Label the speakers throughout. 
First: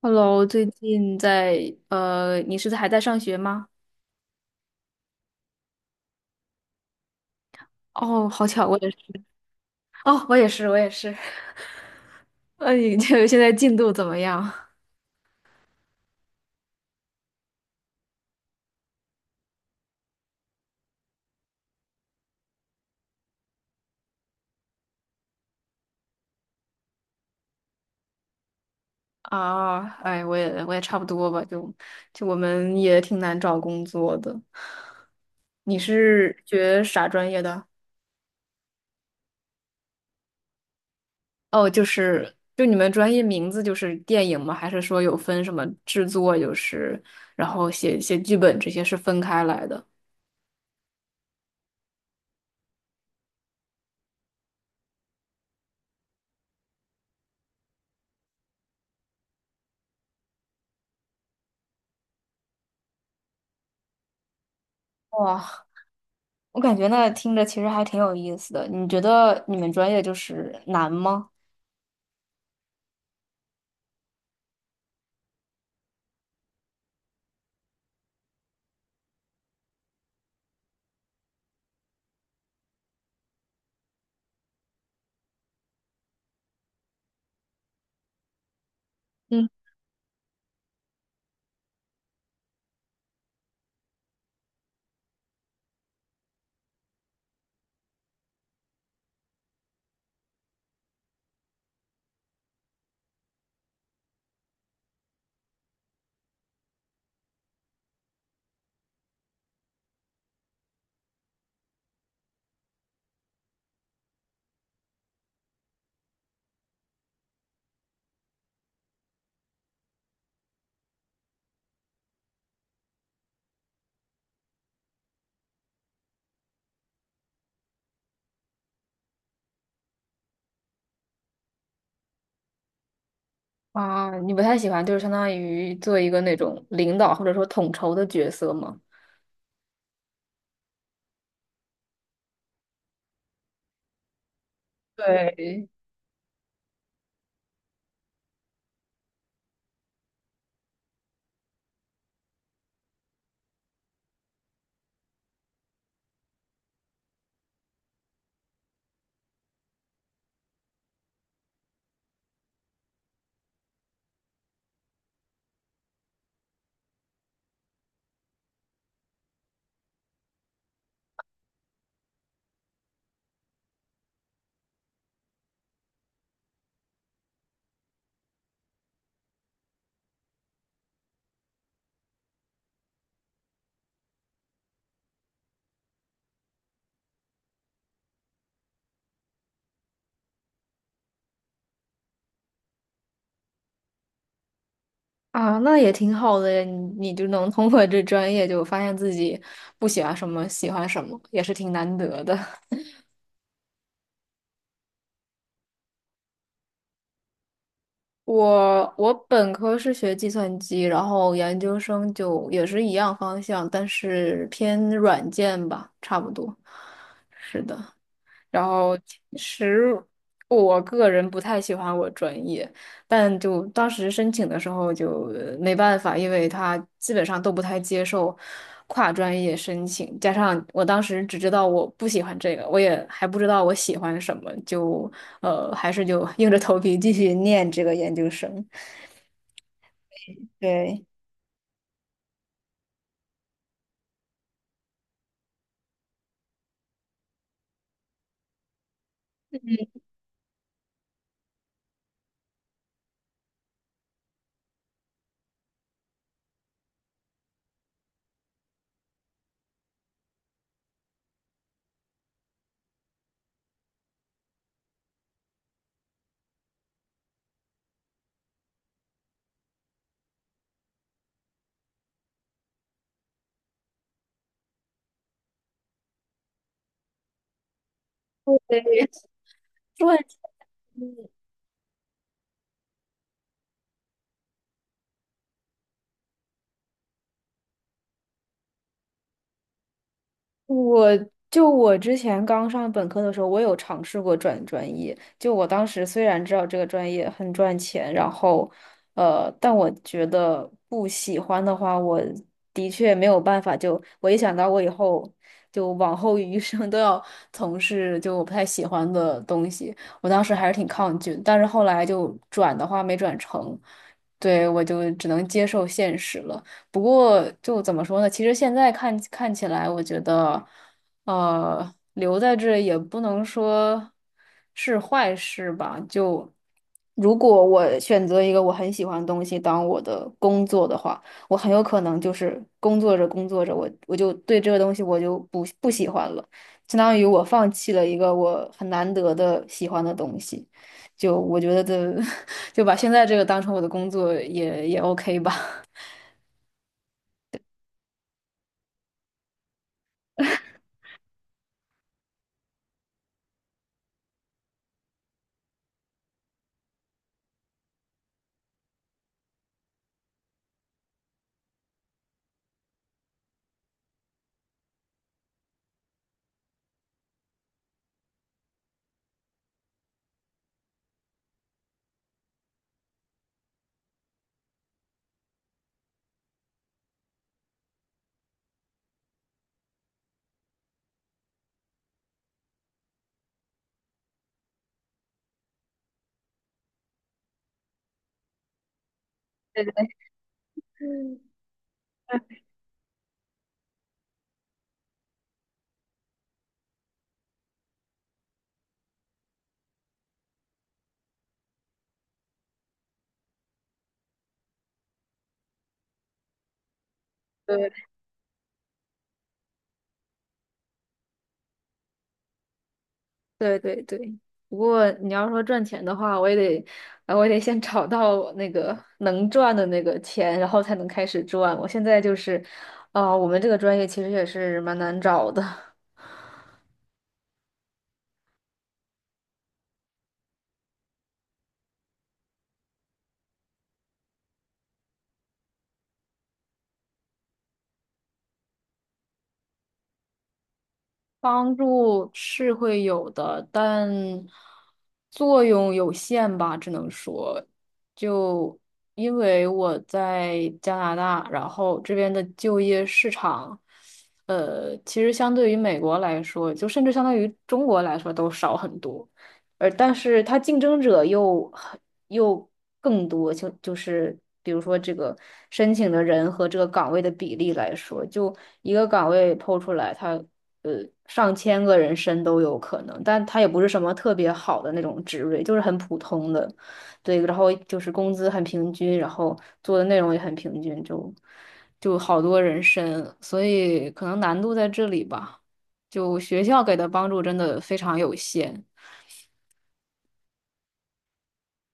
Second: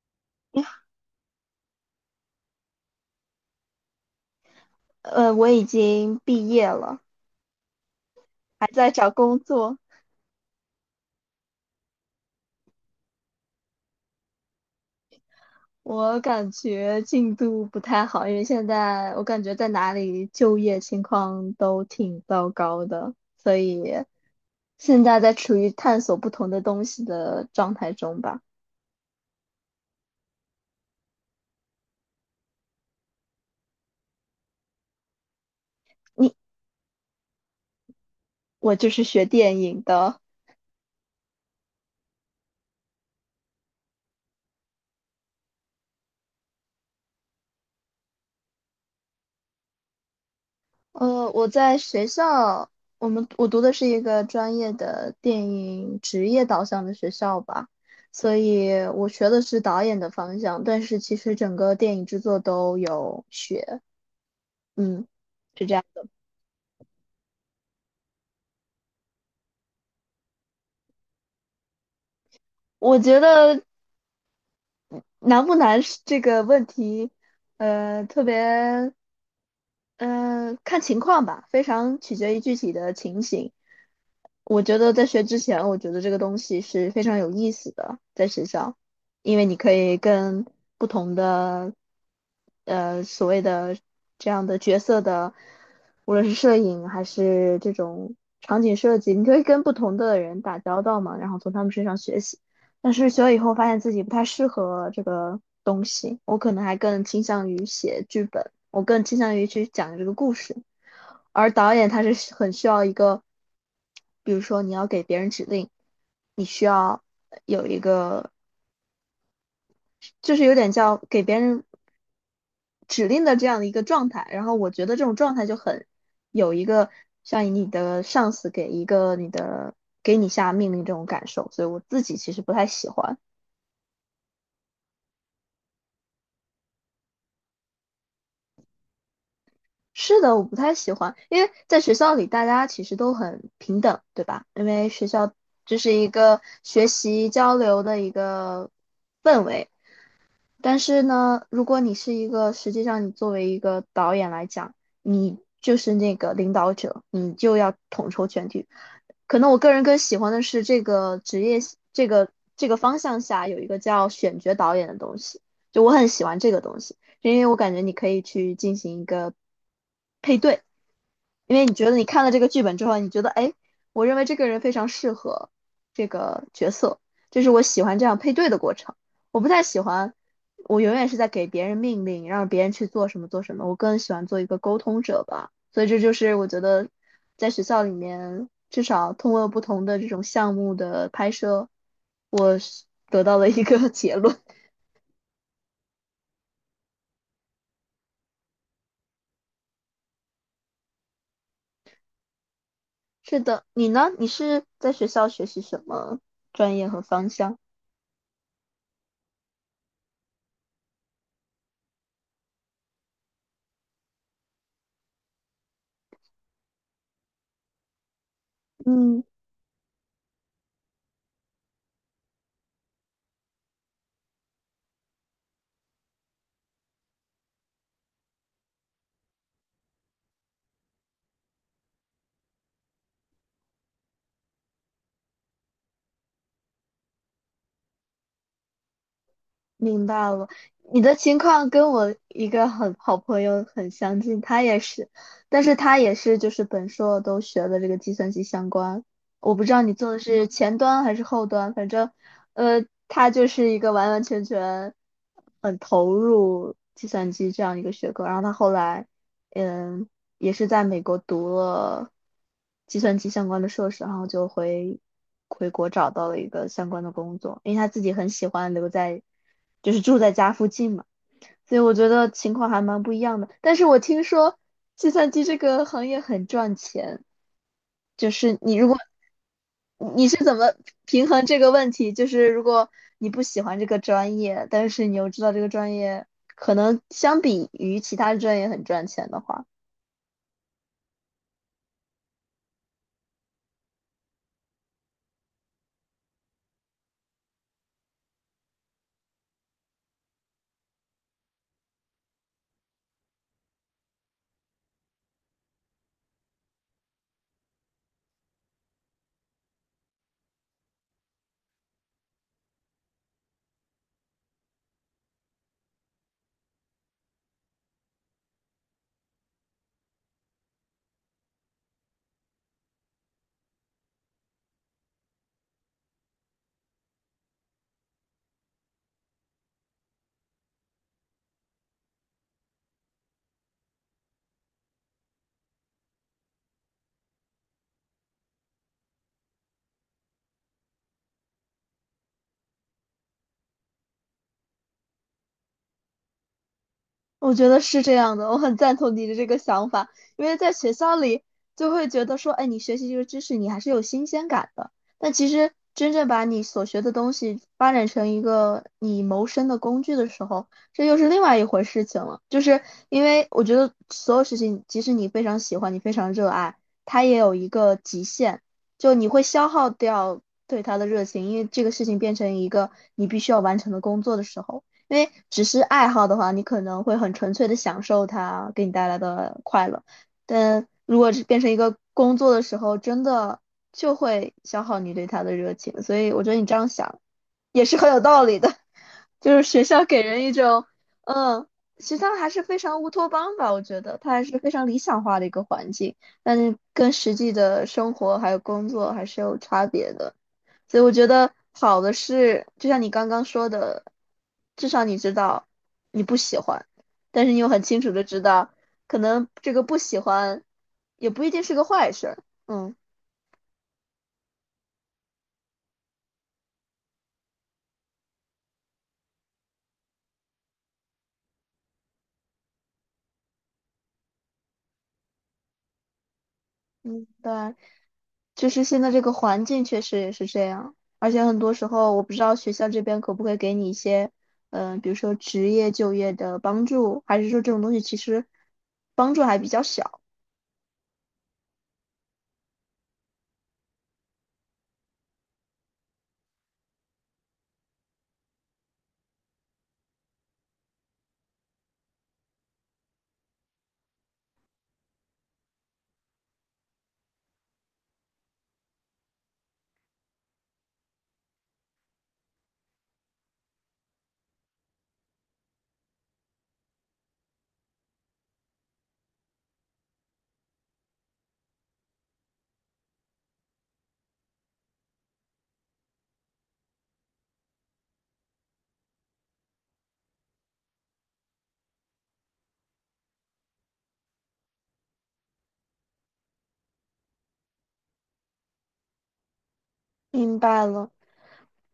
Speaker 1: Hello，最近在你是在还在上学吗？
Speaker 2: 我已经毕业了，
Speaker 1: 哦，好巧，
Speaker 2: 还
Speaker 1: 我也
Speaker 2: 在找
Speaker 1: 是。
Speaker 2: 工作。
Speaker 1: 哦，我也是，我也是。那你这现在进度怎么样？
Speaker 2: 我感觉进度不太好，因为现在我感觉在哪里就业情况都挺糟糕的，所以现在在处于探索不同的东西的状态中吧。
Speaker 1: 啊，哎，我也差不多吧，就我们也挺难找工作的。你
Speaker 2: 你，
Speaker 1: 是学啥专业的？
Speaker 2: 我就是学电影的，
Speaker 1: 哦，就你们专业名字就是电影吗？还是说有分什么制作，就是然后写写剧本这些是分开来的？
Speaker 2: 我在学校，我读的是一个专业的电影职业导向的学校吧，所以我学的是导演的方向，但是其实整个电影制作都有学，嗯，
Speaker 1: 哇，
Speaker 2: 是这样的。
Speaker 1: 我感觉那听着其实还挺有意思的。你觉得你们专业就是难吗？
Speaker 2: 我觉得难不难是这个问题，呃，特别，嗯、看情况吧，非常取决于具体的情形。我觉得在学之前，我觉得这个东西是非常有意思的，在学校，因为
Speaker 1: 嗯，
Speaker 2: 你可以跟不同的所谓的这样的角色的，无论是摄影还是这种场景设计，你可以跟不同的人打交道嘛，然后从他们身上学习。但是学了以后，发现自己不太适合这个东西，我可能还更倾向于写剧本，我更倾向于去讲这个故事。而导演他是很需要一个，比如说你要给别人指令，你需要有一个就是有点叫给别人指令的这样的一个状态。然后我觉得这种状态就很有一个像你的上司给一个你的给你下命令这种感受，所以我自己其实不太喜欢。
Speaker 1: 啊，你不太喜欢，就是相当于做一个那种领导或者说统筹的角色吗？
Speaker 2: 是的，我不太喜欢，因为在学校里大家其实都很平等，对吧？因为学校
Speaker 1: 对，
Speaker 2: 就是一个学习交流的一个氛围。但是呢，如果你是一个，实际上你作为一个导演来讲，你就是那个领导者，你就要统筹全局。可能我个人更喜欢的是这个职业，这个方向下有一个叫选角导演的东西，就我很喜欢这个东西，因为我感觉你可以去进行一个配对，因为你觉得你看了这个剧本之后，你觉得哎，我认为这个人非常适合这个角色，这是我喜欢这样配对的过程。我不太喜欢，我永远是在给别人命令，让别人去做什么做什么。我更喜欢做一个沟通者吧。所以这就是我觉得在学校里面，至少通过不同的这种项目的拍摄，我是得到了一个 结论。
Speaker 1: 啊，那也挺好的呀，你就能通过这专业就发现自己不喜欢什么，喜欢什么，也是挺难得的。
Speaker 2: 是的，你呢？你是在学校学习什么专业和方向？
Speaker 1: 我本科是学计算机，然后研究生就也是一样方向，但是偏软件吧，差不多。是的。然后其
Speaker 2: 嗯。
Speaker 1: 实我个人不太喜欢我专业，但就当时申请的时候就没办法，因为他基本上都不太接受跨专业申请，加上我当时只知道我不喜欢这个，我也还不知道我喜欢什么，就还是就硬着头皮继续念这个研究生。
Speaker 2: 明白了，你
Speaker 1: 对，
Speaker 2: 的情况跟我一个很好朋友很相近，他也是，但是他也是就是本硕都学的这个计算机相关，我不知道你做的是前端还是后端，反正，他就是一个完完全全很投入计算机这样一个学科，然后他后来，嗯，也是在美国读了计算机相关的硕士，然后就回国找到了一个相关的工作，因为他自己很喜欢留在，就是住在家附近嘛，所以我觉得情况还蛮不一样的。但是我听说计算机这个行业很赚钱，就是你
Speaker 1: 对，
Speaker 2: 如果
Speaker 1: 对，
Speaker 2: 你是怎么平衡这个问题？就是如果你不喜欢这个专业，但是你又知道这个专业可能相比于其他专业很赚钱的话。
Speaker 1: 我我之前刚上本科的时候，我有尝试过转专业。就我当时虽然知道这个专业很赚钱，然后，但我觉得不喜欢的话，我的确没有办法就。我一想到我以后就往后余生都要从事就我不太喜欢的东西，我当时还是挺抗拒。但是后来就转的话没转成，对，我就只能接受现实了。不过就怎么说呢？其实现在看看起来，我觉得，留在这也不能说是坏事吧。就如果我选择一个我很喜欢的东西当我的工作的话，我很有可能就是工作着工作着，我就对这个东西我就不喜欢了，相当于我放弃了一个我很难得的喜欢的东西。就我觉得的，就把现在这个当成我的工作也也 OK 吧。
Speaker 2: 我觉得是这样的，我很赞同你的这个想法，因为在学校里就会觉得说，哎，你学习这个知识，你还是有新鲜感的。但其实真正把你所学的东西发展成一个你谋生的工具的时候，这又是另外一回事情了。就是因为我觉得所有事情，即使你非常喜欢，你非常热爱，它也有一个极限，就你会消耗掉对它的热情，因为这个事情变成一个你必须要完成的工作的时候。因为只是爱好的话，你可能会很纯粹的享受它给你带来的快乐，但如果是变成一个工作的时候，真的就会消耗你对它的热情。所以我觉得你这样想也是很有道理的，就是学校给人一种，嗯，学校还是非常乌托邦吧，我觉得它还是非常理想化的一个环境，但是跟实际的生活还有工作还是有差别的。所以我觉得好的是，就像你刚刚说的，至少你知道你不喜欢，但是你又很清 楚的知道，可能这个不喜欢也不一定是个坏事儿。嗯
Speaker 1: 对对对，不过你要说赚钱的话，我也得，我也得先找到那个能赚的那个钱，然后才能开始赚。我现在就是，啊、我们这个专业其实也是蛮难找的。
Speaker 2: 嗯，对，就是现在这个环境确实也是这样，而且很多时候我不知道学校这边可不可以给你一些，比如说职业就业的帮助，还是说这种东西其实帮助还比较小。
Speaker 1: 帮助是会有的，但作用有限吧，只能说，就因为我在加拿大，然后这边的就业市场，其实相对于美国来说，就甚至相当于中国来说都少很多，而但是它竞争者又很又更多，就是比如说这个申请的人和这个岗位的比例来说，就一个岗位抛出来，它。呃上千个人申都有可能，但它也不是什么特别好的那种职位，就是很普通的，对，然后就是工资很平均，然后做的内容也很平均，就好多人申，所以可能难度在这里吧，就学校给的帮助真的非常有限。
Speaker 2: 明白了。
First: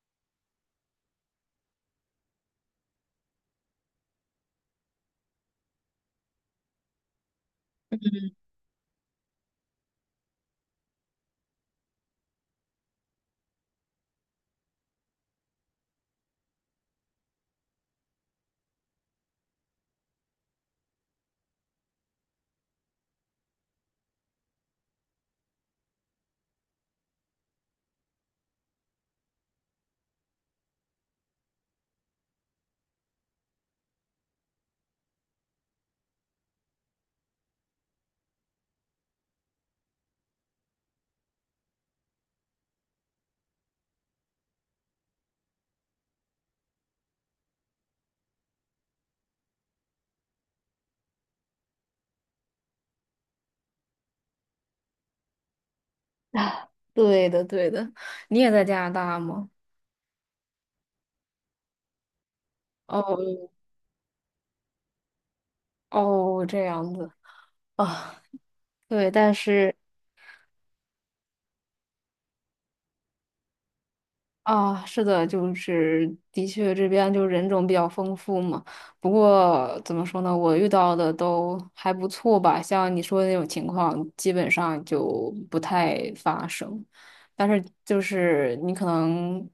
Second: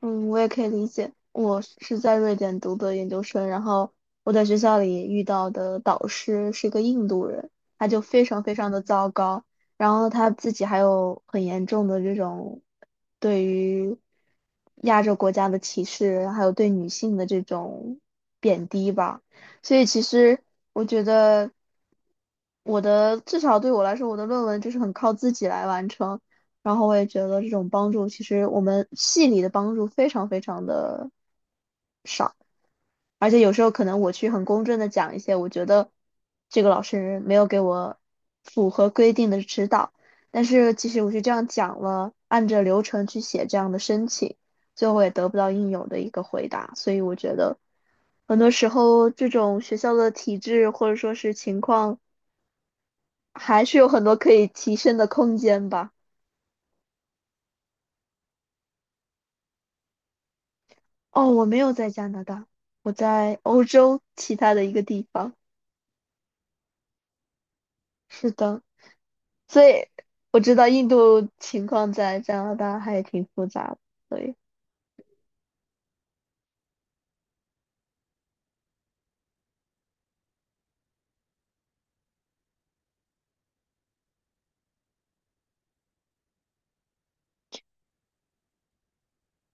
Speaker 2: 嗯，我也可以理解。我是在瑞典读的研究生，然后我在学校里遇到的导师是一个印度人，他就非常非常的糟糕，然后他自己还有很严重的这种对于亚洲国家的歧视，还有对女性的这种贬低吧。所以其实我觉得我的至少对我来说，我的论文就是很靠自己来完成。然后我也觉得这种帮助，其实我们系里的帮助非常非常的，而且有时候可能我去很公正的讲一些，我觉得这个老师没有给我符合规定的指导，但是其实我是这样讲了，按着流程去写这样的申请，最后也得不到应有的一个回答，所以我觉得很多时候这种学校的体制或者说是情况，还是有很多可以提升的空间吧。
Speaker 1: 对的，对的，你也在加拿大吗？
Speaker 2: 哦，我没有在加拿大，我
Speaker 1: 哦
Speaker 2: 在欧洲其他的一个地方。
Speaker 1: 哦，这样子啊，
Speaker 2: 是的，
Speaker 1: 对，但
Speaker 2: 所
Speaker 1: 是。
Speaker 2: 以我知道印度情况在加拿大还挺复杂的，所以
Speaker 1: 啊，是的，就是的确这边就人种比较丰富嘛。不过怎么说呢，我遇到的都还不错吧。像你说的那种情况，基本上就不太发生。但是就是你可能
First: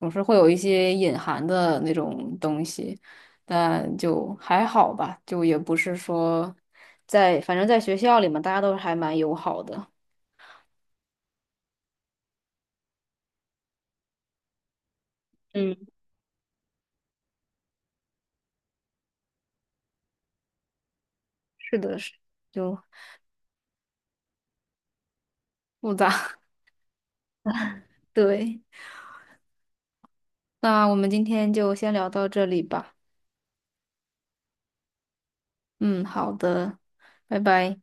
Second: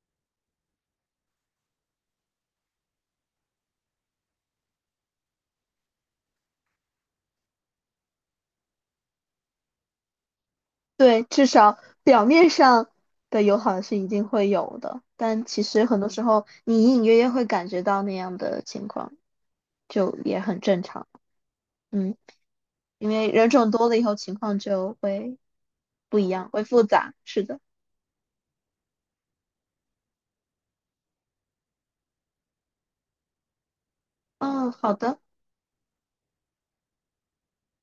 Speaker 1: 总是会有一些隐含的那种东西，但就还好吧，就也不是说在，反正在学校里嘛，大家都还蛮友好的。
Speaker 2: 对，至少表面上的友好是一定会有的，但其
Speaker 1: 嗯，
Speaker 2: 实很多时候你隐隐约约会感觉到那样的情况，就也很正常。
Speaker 1: 是的，是
Speaker 2: 嗯，
Speaker 1: 就
Speaker 2: 因为人种多了以后，情况就会
Speaker 1: 复
Speaker 2: 不一
Speaker 1: 杂，
Speaker 2: 样，会复杂。是的。
Speaker 1: 对。那我们今天就先聊到这里吧。
Speaker 2: 嗯，好的。
Speaker 1: 嗯，好的，拜拜。